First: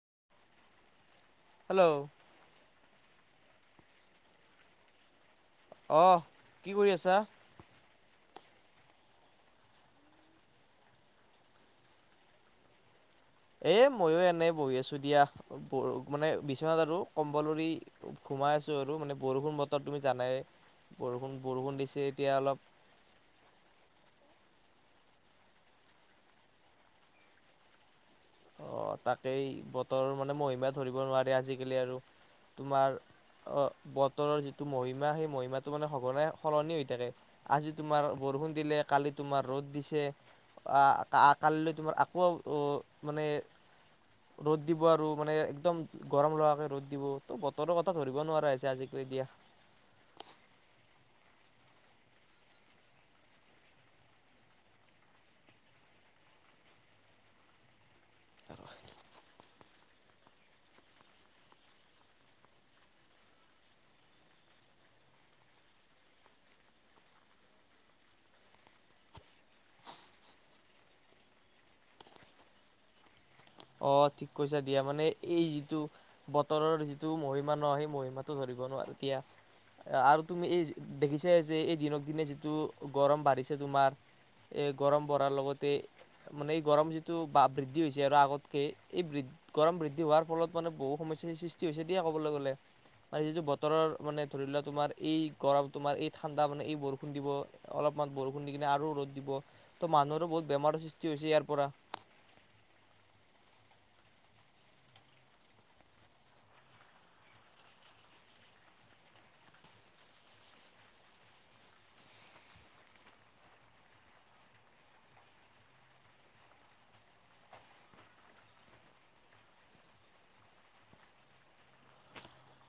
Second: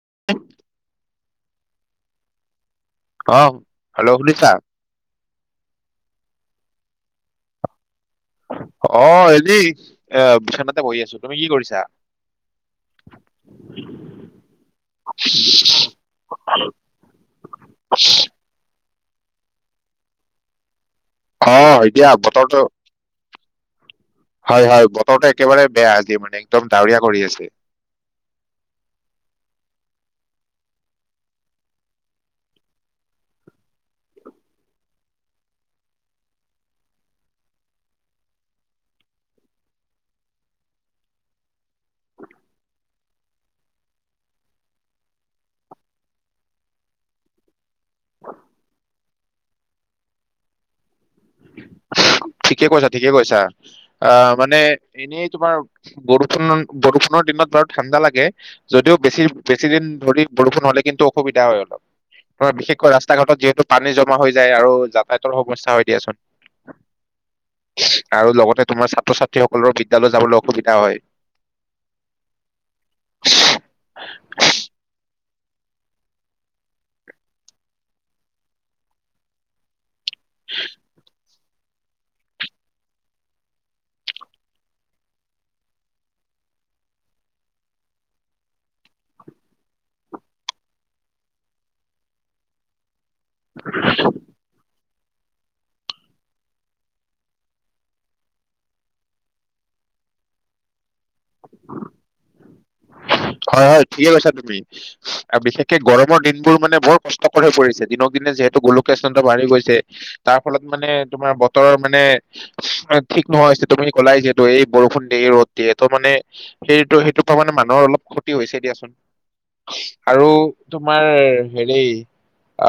[inaudible] Hello. অ' hello শুনিছা। আহ কি কৰি আছা? অ' হেৰি এ বিশনাতে বহি আছো, তুমি কি কৰিছা? এ মইও এনে বহি আছো দিয়া মানে বি্বনাথ আৰু কম্বলৰি ঘোমাই আছো আৰু মানে বৰষুণ বতৰ তুমি জানায়ে বৰষুণ অ বৰষুণ দিছে এতিয়া বতৰটো অলপ হয় হয় বতৰটো একেবাৰে বেয়া আজি মানে একদম ডাৱৰীয়া কৰি আছে। অ তাকেই বতৰৰ মানে মহিমা ধৰিব নোৱাৰে আজিকালি আৰু তোমাৰ অ বতৰৰ যিটো মহিমা সেই মহিমাটো মানে সঘনাই সলনি হৈ থাকে আজি তোমাৰ বৰষুণ দিলে কালি তোমাৰ ৰ'দ দিছে আহ কালিলৈ তোমাৰ আকৌ অ মানে ৰ'দ দিব আৰু মানে একদম গৰম লগাকে ৰ'দ দিব তো বতৰৰ কথা ধৰিব নোৱাৰা হৈছে আজিকালি দিয়য়া ঠিকে কৈছা ঠিকে কৈছা আহ মানে এনেই তোমাৰ বৰষুণ বৰষুণৰ দিনত বাৰু ঠাণ্ডা লাগে যদিও বেছি বেছিদিন ধৰি বৰষুণ হলে কিন্তু অসুবিধা হয় অলপ ধ বিশেষকৈ ৰাস্তা ঘাটত যিহেতু পানী জমা হৈ যায় আৰু যাতায়তৰ সমস্যা হয় দিয়াচোন আৰু লগতে তোমাৰ ছাত্ৰ ছাত্ৰীসকলৰ বিদ্যালয় যাবলৈ অসুবিধা হয়। অ' ঠিক কৈছা দিয়া মানে এই যিটো বতৰৰ যিটো মহিমা ন সেই মহিমাটো ধৰিব নোৱাৰোঁ এতিয়া আৰু তুমি এই দেখিছা যে এই দিনক দিনে যিটো গৰম বাঢ়িছে তোমাৰ এই গৰম বঢ়াৰ লগতে মানে এই গৰম যিটো বা বৃদ্ধি হৈছে আৰু আগত এই বৃ গৰম বৃদ্ধি হোৱাৰ ফলত মানে বহু সমস্যাৰ সৃষ্টি হৈছে দিয়ে কবলৈ গ'লে। আৰু যিটো বতৰৰ মানে ধৰি লোৱা তোমাৰ, এই গৰম তোমাৰ এই ঠাণ্ডা মানে এই বৰষুণ দিব অলপমান বৰষুণ দি কিনে আৰু ৰ'দ দিব ত' মানুহৰো বহুত বেমাৰৰ সৃষ্টি হৈছে ইয়াৰ পৰা। হয় হয় ঠিকেই কৈছা তুমি বিশেষকে গৰমৰ দিনবোৰ মানে বৰ কষ্টকৰ হৈ পৰিছে দিনক দিনে যিহেতু গোলকীয়া উষ্ণতা বাঢ়ি গৈছে তাৰ ফলত মানে তোমাৰ বতৰৰ মানে ঠিক নোহোৱা হৈছে তুমি ক'লাই যিহেতু এই বৰষুণ দিয়ে ৰ'দ দিয়ে ত মানে সেইটো সেইটো পৰা মানে মানুহৰ অলপ, ক্ষতি হৈছে দিয়াচোন আৰু তোমাৰ হেৰি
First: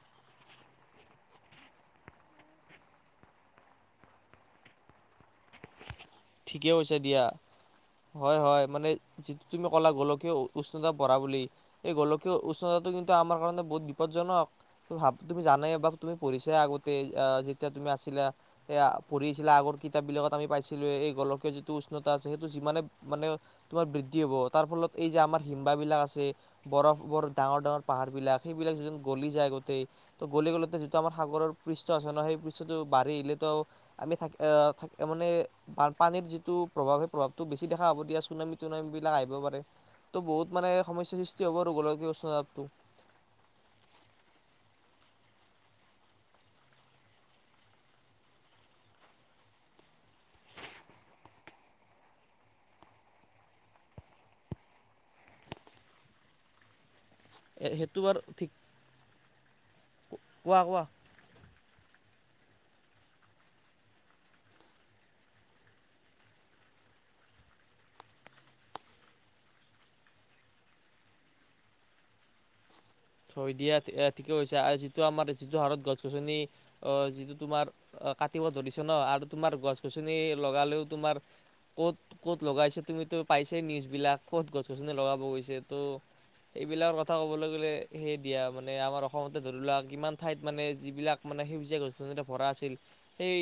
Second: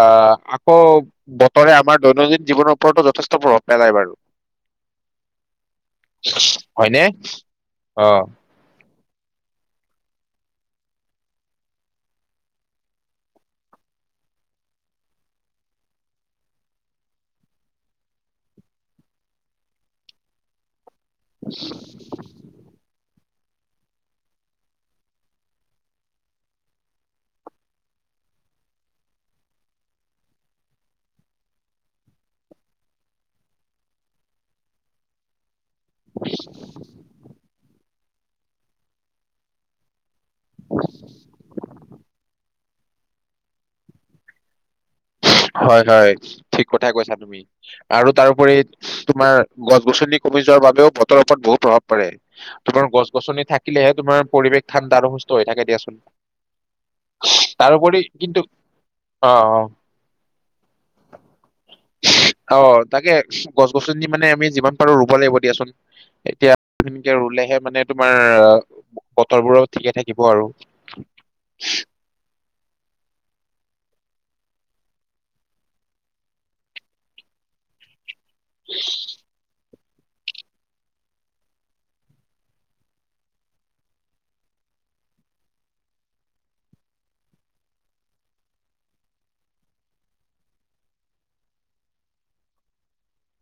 আহ আকৌ বতৰে আমাৰ দৈনন্দিন জীৱনৰ ওপৰতো যথেষ্ট প্ৰভাৱ পেলায় বাৰু, ঠিকে কৈছে হয়নে দিয়া অ হয় হয় মানে। যিটো তুমি ক'লা গোলকীয় উষ্ণতা পঢ়া বুলি এই গোলকীয় উষ্ণতাটো কিন্তু আমাৰ কাৰণে বহুত বিপদজনক ভ তুমি জানে ব তুমি পঢ়িছা আগতে যেতিয়া তুমি আছিলা এয়া পঢ়ি আছিলা আগৰ কিতাপ বিলাকত আমি পাইছিলো, গোলকীয় যিটো উষ্ণতা আছে সেইটো যিমানে মানে, তোমাৰ বৃদ্ধি হব তাৰ ফলত এই যে আমাৰ হিম্ব বিলাক আছে বৰফ বৰ ডাঙৰ ডাঙৰ পাহাৰ বিলাক সেইবিলাক যি গলি যায় গোটেই ত গলি গ'লেতে যিটো আমাৰ সাগৰৰ পৃষ্ঠ আছে ন সেই পৃষ্ঠটো বাঢ়ি আহিলেতো আমি থাকি আহ থ মানে পানীৰ যিটো প্ৰভাৱ সেই প্ৰভাৱটো বেছি দেখা এতিয়া চুনামী তুনামি বিলাক আহিব পাৰে। তো বহুত মানে সমস্যা সৃষ্টি হ'ব আৰু গোলকীয় উষ্ণতা, হয় হয় ঠিক কথাই কৈছা তুমি আৰু তাৰোপৰি তোমাৰ গছ গছনি কমি যোৱাৰ বাবেও বতৰৰ ওপৰত বহুত প্ৰভাৱ পাৰে তোমাৰ গছ গছনি থাকিলেহে তোমাৰ পৰিৱেশ ঠাণ্ডা আৰু সুস্থ হৈ থাকে দিয়াচোন। সেইটো তাৰোপৰি বাৰু কিন্তু, অ', অ', ৱাহ ৱাহ। অ' তাকে গছ গছনি মানে আমি যিমান পাৰো ৰুব লাগিব দিয়াচোনদ, এতিয়া সকে ৰুলেহে মানে তোমাৰ বতৰবোৰ ঠিকে থাকিব আৰু। হয় দিয়া ঠিকে হৈছে আৰু যিটো আমাৰ যিটো হাৰত গছ গছনি আহ যিটো তোমাৰ ক কাতিব ধৰিছো ন আৰু তোমাৰ গছ গছ গছনি লগালেও তোমাৰ ক'ত ক'ত লগাইছে, তুমিতো পাইছেই নিউজবিলাক, ক'ত গছ গছনি লগাব গৈছে, ত' এইবিলাকৰ কথা ক'বলৈ গ'লে সেই দিয়া মানে, আমাৰ অসমতে ধৰি লোৱা, কিমান ঠাইত মানে যিবিলাক মানে সেউজীয়া গছতে ভৰা আছিল, সেই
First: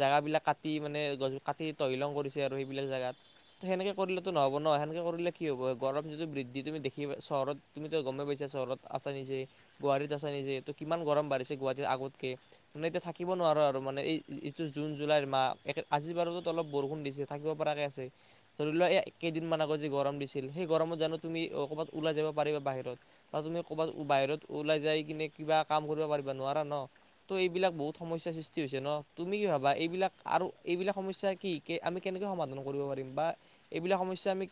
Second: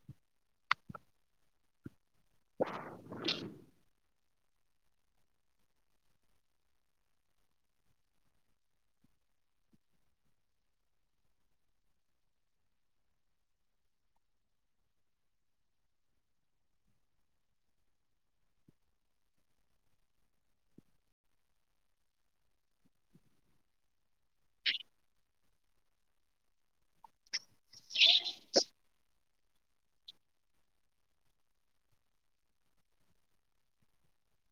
জোগাবিলাক কাটি মানে, গছ কাটি তহিলং কৰি আৰু সেইবিলাক জোগাত, ত' সেনেকে কৰি নহ'ব ন, সেনেকে কৰিলে কি হ'ব, গৰম যিটো বৃদ্ধি তুমি দেখিবা চহৰত, তুমি তু' গম পাইা চহৰত আছা নিজে, গুৱাহাটীত আছা নিজে, ত' কিমান গৰম বাঢ়িছে গুৱাহাটীত আগতকে, মানে এতিয়া থাকিব নোৱাৰো আৰু, মানে এই এইটো জুন জুলাইৰ মাহ, আজি বাৰু অলপ বৰষুণ দিছে, থাকিব পৰাকে আছে, ধৰি লোৱাক এই কেইদিন মমান আগত যি গৰম দিছিল, সেই গৰমত জানো তুমি ক'ৰবাত ওলাই যাব পাৰিবা বাহিৰত, ত' তুমি ক'ৰবাত বাহিৰত ওলাই য কিনে কিবা কাম কৰিব পাৰিবা, নোৱাৰা ন। ত' এইবিলাক বহুত সমস্যাৰ সৃষ্টি হৈছে ন, তুমি কি ভাবা, এইবিলাক আৰু এইবিলাক সমস্যা, কি কি, আমি কেনেকৈ সমাধান কৰিব পাৰিম বা এইবিলাক সমস্যা আমি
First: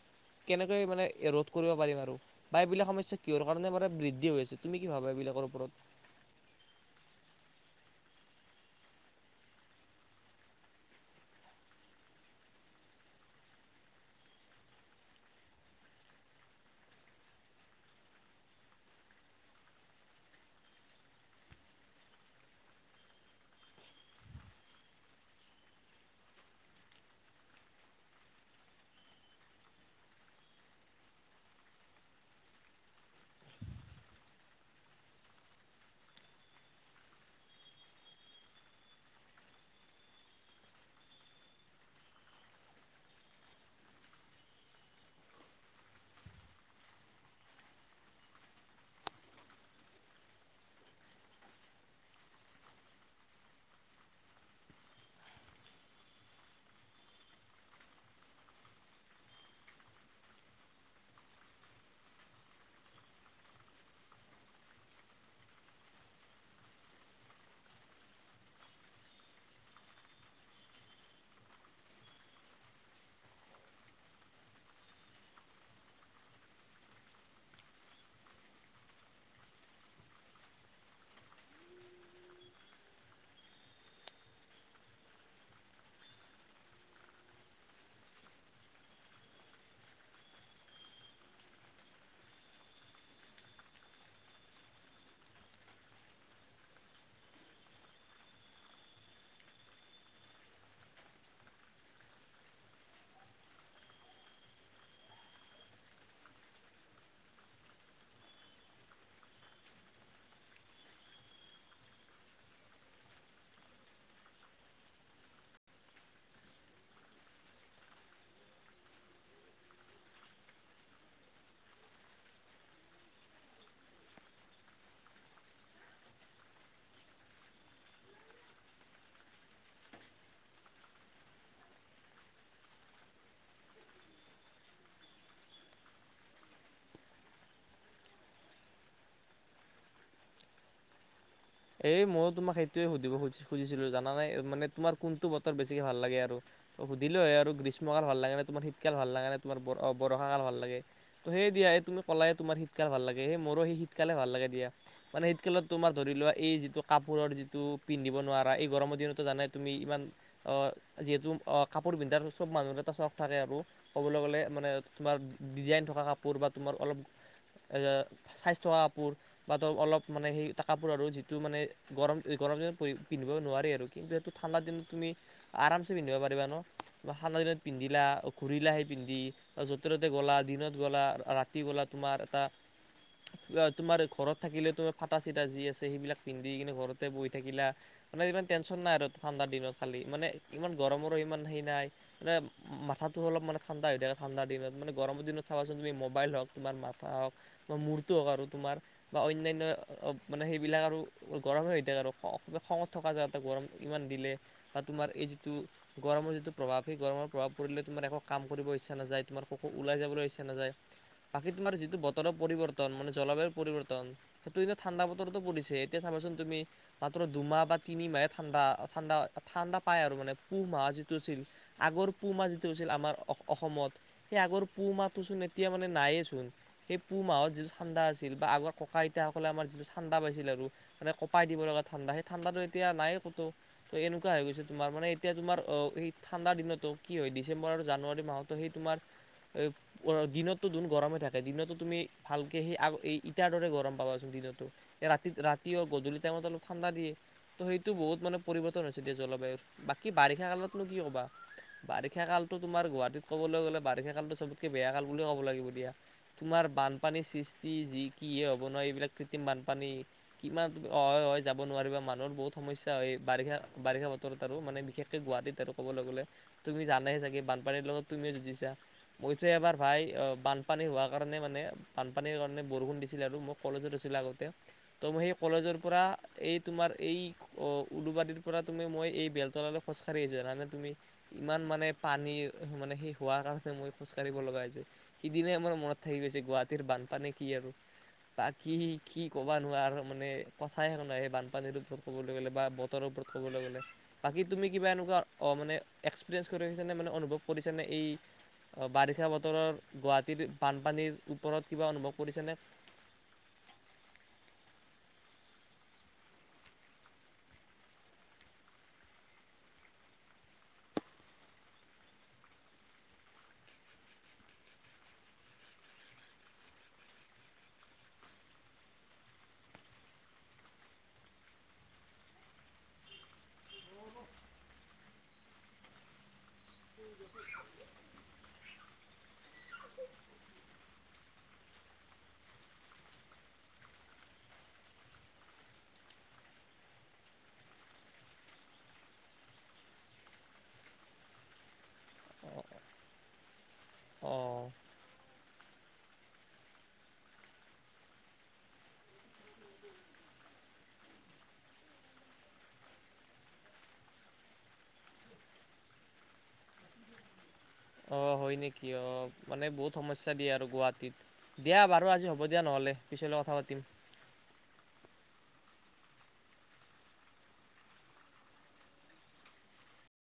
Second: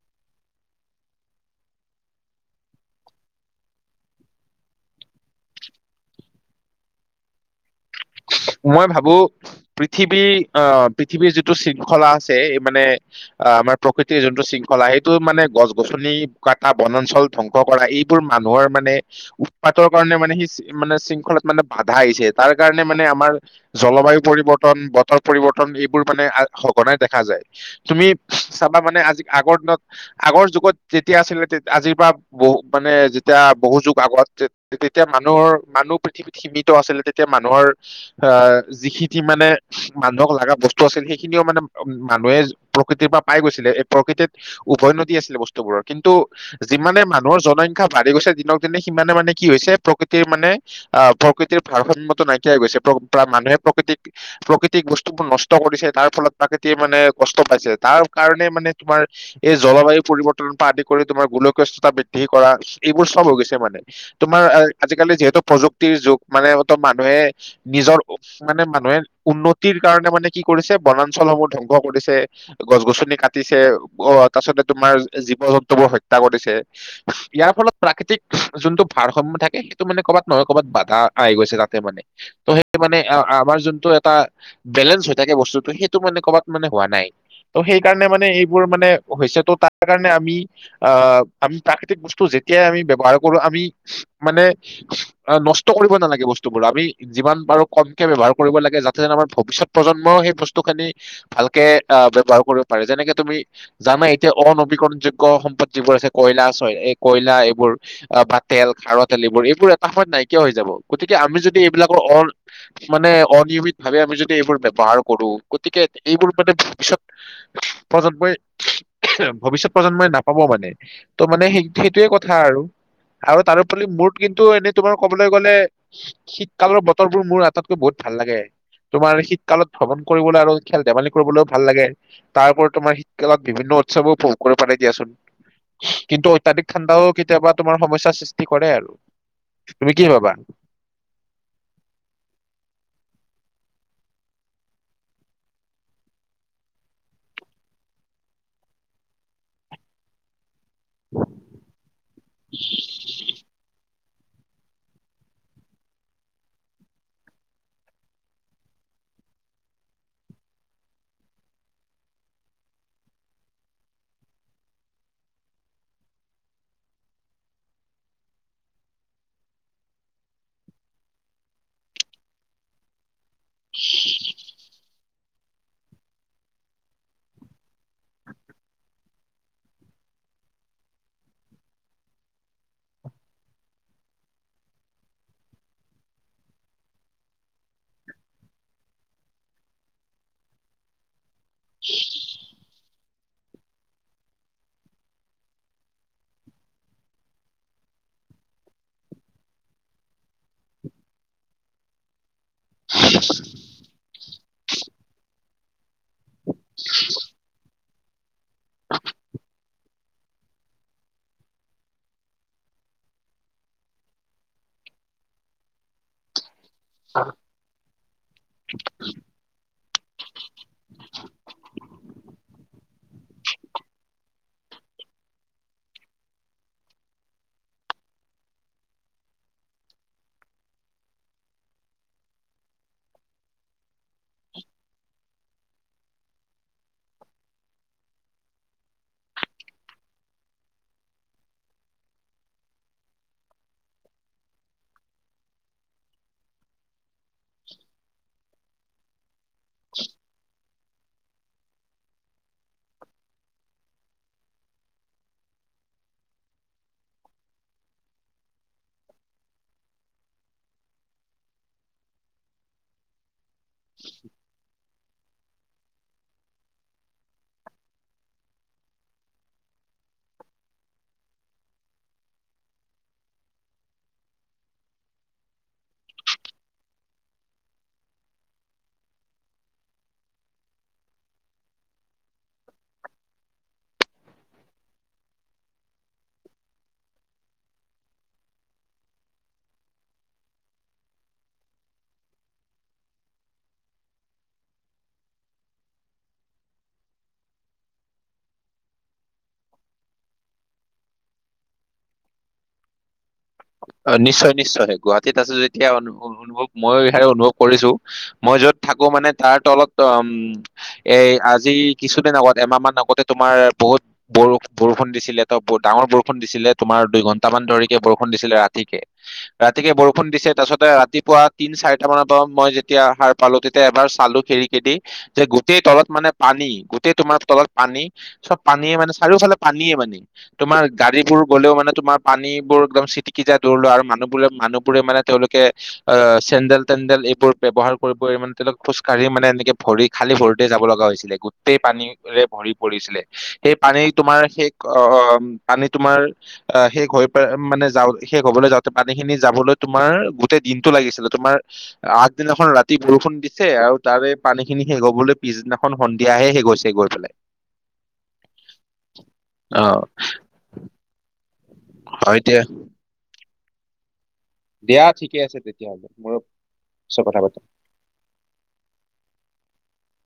কেনেকৈ মানে ৰোধ কৰিব পাৰিম আৰু, বা এইবিলাক সমস্যা কিহৰ কাৰণে মে বৃদ্ধি হৈ আছে, তুমি কি ভাবা এইবিলাকৰ ওপৰত? মই ভাবো পৃথিৱীৰ আহ পৃথিৱীৰ যিটো শৃংখলা আছে, এই মানে আমাৰ প্ৰকৃতিৰ যোনটো শৃংখলা, সেইটো মানে গছ গছনি কাটা, বনাঞ্চল ধ্বংস কৰা, এইবোৰ মানুহৰ মানে উৎপাতৰ কাৰণে মানে সি মানে শৃংখলাত মানে বাধা আহিছে, তাৰ কাৰণে মানে আমাৰ জলবায়ু পৰিৱৰ্তন, বতৰ পৰিৱৰ্তন, এইবোৰ মানে সঘনাই দেখা যায়, তুমি চাবা মানে আজি আগৰ দিনত, আগৰ যুগত, যেতিয়া আছিলে আজিৰ পৰা বহু মানে যেতিয়া বহু যুগ আগত তেতিয়া মানুহৰ, মানুহ পৃথিৱীত সীমিত আছিলে তেতিয়া মানুহৰ আহ যিখিনি মানে মানুহক লগা বস্তু আছিল সেইখিনিও মানে উ মানুহে প্ৰকৃতিৰ পৰা পাই গৈছিলে, এই প্ৰকৃতিত উভৈ নদী আছিলে বস্তুবোৰৰ, কিন্তু যিমানে মানুহৰ জনসংখ্যা বাঢ়ি গৈছে দিনক দিনে, সিমানে মানে কি হৈছে প্ৰকৃতিৰ মানে আহ প্ৰকৃতিৰ ভাৰসাম্য়ত নাই গৈছে, মানুহে প্ৰাকৃতিক প্ৰাকৃতিক বস্তুবোৰ নষ্ট কৰিছে, তাৰ ফলত প্ৰাকৃতিয়ে মানে কষ্ট পাইছে, তাৰ কাৰণে মানে তোমাৰ এই জলবায়ু পৰিৱৰ্তনৰ পৰা আদি কৰি তোমাৰ গোলকসতা বৃদ্ধি কৰা, এইবোৰ চব হৈ গৈছে মানে, তোমাৰ আজিকালি যিহেতু প্ৰযুক্তিৰ যুগ, ত' মানেহে নিজৰ মানে মানুহে উন্নতিৰ কাৰণে মানে কি কৰিছে, বনাঞ্চলসমূহ ধ্বংস কৰিছে, গছ গছনি কাটিছে, আহ তাৰছতে তোমাৰ জীৱ জন্তু বোৰ হত্যা কৰিছে, ইয়াৰ ফলত প্ৰাকৃতিক যোনটো ভাৰসমাম্য় থাকে, সেইটো মানে ক'ৰবাত নহয় ক'ৰবাত বাধা আহি গৈছে তাতে মানে। ত সেই মানে আমাৰ যোনটো এটা বেলেঞ্চ হৈ থাকে বস্তুটো, সেইটো মানে কৰ'বাত মানে হোৱা নাই, ত সেইকাৰণে মানে এইবোৰ মানে হৈছে ত' তাৰ কাৰণে আমি, আহ, আমি প্ৰাকৃতিক বস্তু যেতিয়াই আমি ব্য্ৱহাৰ কৰো আমি মানে নষ্ট কৰিব নালাগে বস্তুবোৰ, আমি যিমান বাৰু কমকে ব ব্যৱহাৰ কৰিব লাগে যাতে আমাৰ ভৱিষ্যত প্ৰজন্মইও সেই বস্তু খিনি ভালকে আহ ব্য্ৱহাৰ কৰিব পাৰে, যেনেকে তুমি জানা এতিয়া অনবীকৰণ যোগ্য়, সম্পদ যিবোৰ আছে কয়লা এই, কয়লা এইবোৰ, বা তেল খাৰ, তেল এইবোৰ, এইবোৰ এটা সময়ত নাইকিয়া হৈ যাব, গতিকে আমি যদি এইবিলাক মানে অনিয়মিত ভাৱে আমি যদি এইবোৰ ব্ৱহাৰ কৰো, গতিকে এইবোৰ মানে ভৱিষয়ত প্ৰজন্মই ভৱিষয়ত প্ৰজন্মই নাপাব মানে, ত' মানে সেই সেইটোয়ে কথা আৰু, আৰু তাৰপৰি মোৰ কিন্তু এনেই তোমাৰ কবলৈ গ'লে শীতকালৰ বতৰবোৰ মোৰ আটতকৈ বহুত ভাল লাগে, তোমাৰ শীতকালত ভ্ৰমণ কৰিবলৈ আৰু খেল ধেমালি কৰিবলৈও ভাল লাগে, তাৰপৰি তোমাৰ শীতকালত বিভিন্ন উৎসৱো উপভোগ কৰিব পাৰে দিয়াচোন, কিন্তু অত্যাধিক ঠাণ্ডাও কেতিয়াবা তোমাৰ সমস্যাৰ সৃষ্টি কৰে আৰু। তুমি কি ভাবা? এই ময়ো তোমাক সেইটয়ে সুধিব সুজিছিলো জানা নে, মানে তোমাৰ কোনটো বতৰ বেছিকে ভাল লাগে আৰু, সুধিলো হয় আৰু, গ্ৰীষ্মকাল ভাল লাগে নে, তোমাৰ শীতকাল ভাল লাগে নে, তোমাৰ বৰষাকাল ভাল লাগে। হয়েই দিয়া, এই তুমি কলাই তোমাৰ শীতকাল ভাল লাগে, মোৰো সেই শীত শীতকালে ভাল লাগে দিয়া, মানে শীতকালত তোমাৰ ধৰি লোৱা এই যিটো কাপোৰৰ যিটো পিন্ধিব নোৱাৰা, এই গৰমৰ দিনতো জানে তুমি ইমান যিহেতু কাপোৰ পিন্ধাৰ চব মানুহৰ এটা চখ থাকে আৰু, ক'বলৈ গ'লে মানে তোমাৰ ডিজাইন থকা কাপোৰ, বা তোমাৰ অলপ ছাইজ থকা কাপোৰ, বা তো অলপ মানে সেই কাপোৰ আৰু যি মানে গৰম গৰম দিনত পিন্ধিব নোৱাৰি আৰু কিন্তু সেইটো ঠাণ্ডা দিনত তুমি আৰাম চে পিন্ধিব পাৰিবা ন, ঠাণ্ডা দিনত পিন্ধিলা, ঘূৰিলা সে পিন্ধি, য'তে ত'তে গ'লা, দিনত গ'লা, ৰাতি গলা, তোমাৰ এটা তোমাৰ ঘৰত থাকিলেও, তোমাৰ ফাটা চিটা যি আছে সেইবিলাক পিন্ধি কিনি ঘৰতে বহি থাকিলা, মানে ইমান টেনচন নাই আৰু ঠাণ্ডাৰ দিনত খালি, মানে ইমান গৰমত ইমান হি নাই, মানে মাথাটো অলপ মানে ঠাণ্ডা হৈ থাকে ঠাণ্ডা দিনত, মানে গৰমৰ দিনত চাবাচোন তুমি মোবাইল হওক, তোমাৰ মাথা হওক, তোমাৰ মূৰটো হওক, আৰু তোমাৰ বা অন্যান্য অ মানে সেইবিলাক আৰু গৰমে হৈ থাকে আৰু বা খঙত থকা যাতে গৰম ইমান দিলে বা তোমাৰ এই যিটো গৰমৰ যিটো প্ৰভাৱ সেই গৰমৰ প্ৰভাৱ পৰিলে তোমাৰ একো কাম কৰিব ইচ্ছা নাযায়, তোমাৰ কোকো ওলাই যাবলৈ ইচ্ছা নাযায়, বাকী তোমাৰ যিটো বতৰৰ পৰিৱৰ্তন মানে জলবায়ুৰ পৰিৱৰ্তন সেইটো এ ঠাণ্ডা বতৰতো পৰিছে এতেয়া চাবাচোন তুমি মাত্ৰ দুমাহ বা তিনিমাহে ঠাণ্ডা, ঠাণ্ডা, ঠাণ্ডা পায় আৰু, মানে পুহ মাহ যিটো আছিল, আগৰ পুহ মাহ যিটো আছিল আমাৰ অসমত সেই আগৰ পুহ মাহটোচোন এতিয়া মানে নায়েইচোন, সেই পুহ মাহত যিটো ঠাণ্দা আছিল বা আগৰ ককা আইতাসকলে আমাৰ যিটো ঠাণ্দা পাইছিল আৰু মানে কপাই দিব লগা ঠাণ্ডা, সেই ঠাণ্ডাটো এতিয়া নাই কতো, ত' এনেকুৱা হৈ গৈছে তোমাৰ, মানে এতিয়া তোমাৰ আহ সেই ঠাণ্ডাৰ দিনতো কি হয় ডিচেম্বৰ আৰু জানুৱাৰী মাহতো সেই তোমাৰ, এ দিনতো ধোন গৰমে থাকে, দিনতো তুমি ভালকে সেই, ইটাৰ দৰে গৰম পাবাচোন দিনতো, ৰাতি গধূলি টাইমত অলপ ঠাণ্ডা দিয়ে ত' সেইটো বহুত মানে পৰিৱৰ্তন হৈছেদিয়া জলবায়ুৰ। বাকী বাৰিষা কালত নো কি কবা, বাৰিষা কালটো তোমাৰ গুৱাহাটীত কবলৈ গ'লে, বাৰিষা কালটো চবতকে বেয়া কাল বুলে ক'ব লাগিব দিয়া, তোমাৰ বানপানীৰ সৃষ্টি যি কিহে হ'ব নোৱাৰি এইবিলাক কৃত্ৰিম বানপানী কিমান, হয়-হয় যাব নোৱাৰিবা, মানুহৰ বহুত সমস্যা হয়, বাৰিষা বাৰিষা বতৰত আৰু মানে বিশেষ গুৱাহাটীত আৰু কবলৈ গলে, তুমি জানাই চাগে বানপানীৰ লগত তুমিও যুজিছা, মইতো এবাৰ ভাই আহ বানপানী হোৱাৰ কাৰণে মানে, বানপানীৰ কাৰণে বৰষুণ দিছিলে আৰু মই কলেজত আছিলো আগতে তমি সেই কলেজৰ পৰা এই তোমাৰ এই উলুবাদিৰ পৰা তুমি মই এই বেলতলালৈ খোজকাঢ়ি আহিছোৱা জানানে তুমি, ইমান মানে পানীৰ মানে সেই হোৱাৰ কাৰণে মই খোজ কঢ়িব লগা হৈছে, সিদিনাই মোৰ মনত থাকি গৈছে গুৱাহাটীৰ বানপানী কি আৰু, বাকি কি ক'বা মানে কথাইে নেই বানপানীৰ ওপৰত ক'বলৈ গলে বা বতৰৰ ওপৰত ক'বলৈ গ'লে, বাকী তুমি কিবা এনেকুৱা মানে এক্সপিৰিয়েঞ্চ কৰি ৰাখিছ নে মানে অনুভৱ কৰিছ নে, এই বাৰিষা বতৰৰ গুৱাহাটীৰ বানপানীৰ ওপৰত কিবা অনুভৱ কৰিছ নে অ' নিশ্চয় নিশ্চয় গুৱাহাটীত আছো যেতিয়া অনুভৱ মই অনুভৱ কৰিছো, মই যত থাকো মানে তাৰ তলত অ, এ' আজি কিছুদিন আগত এমাহ মান আগতে তোমাৰ বহুত বৰ বৰষুণ দিছিলে, ত' ব ডাঙৰ বৰষুণ দিছিলে, তোমাৰ দুইঘন্টামান ধৰিকে বৰষুণ বৰষুণ দিছিলে ৰাতিকে ৰাতিকে বৰষুণ দিছে তাৰ পাছতে ৰাতিপুৱা তিন চাৰিটা মানৰ পৰা মই যেতিয়া সাৰ পালো তেতিয়া এবাৰ চালো খিৰকি কেদি যে গোটেই তলত মানে পানী গোটেই তোমাৰ তলত পানী চব পানীয়ে মানে চাৰিওফালে পানীয়ে মানে তোমাৰ গাড়ী বোৰ গ'লেও মানে তোমাৰ পানীবোৰ একদম চিটিকি যাই দুৱলৈ আৰু মানুহবোৰে মানুহবোৰে মানে তেওঁলোকে আহ চেণ্ডেল তেণ্ডেল এইবোৰ ব্যৱহাৰ কৰিব মানে তেওঁলোক খোজ কাঢ়ি মানে এনেকে ভৰি খালী ভৰিতে যাব লগা হৈছিলে গোটেই পানীৰে ভৰি পৰিছিলে। সেই পানী তোমাৰ অঁ সেই পানী তোমাৰ আ শেষ হৈ পেল মানে যা শেষ হবলৈ যাওঁতে পানী খিনি যাবলৈ তোমাৰ গোটেই দিনটো লাগিছিলে তোমাৰ আগদিনাখন ৰাতি বৰষুণ দিছে আৰু তাৰে পানী খিনি শেষ হবলৈ পিছদিনাখন সন্ধিয়াহে শেষ হৈছে গৈ পেলাই। অঁ হয় নেকি অঁ মানে অ বহুত সমস্যা দিয়ে আৰু গুৱাহাটীত। দিয়া বাৰু আজি হয় হ'ব দিয়া দা নহলে পিছলৈ কথা পাতিম। [inaudible] দিয়া ঠিকে আছে তেতিয়াহলে মৰু পিছত কথা পাতিম।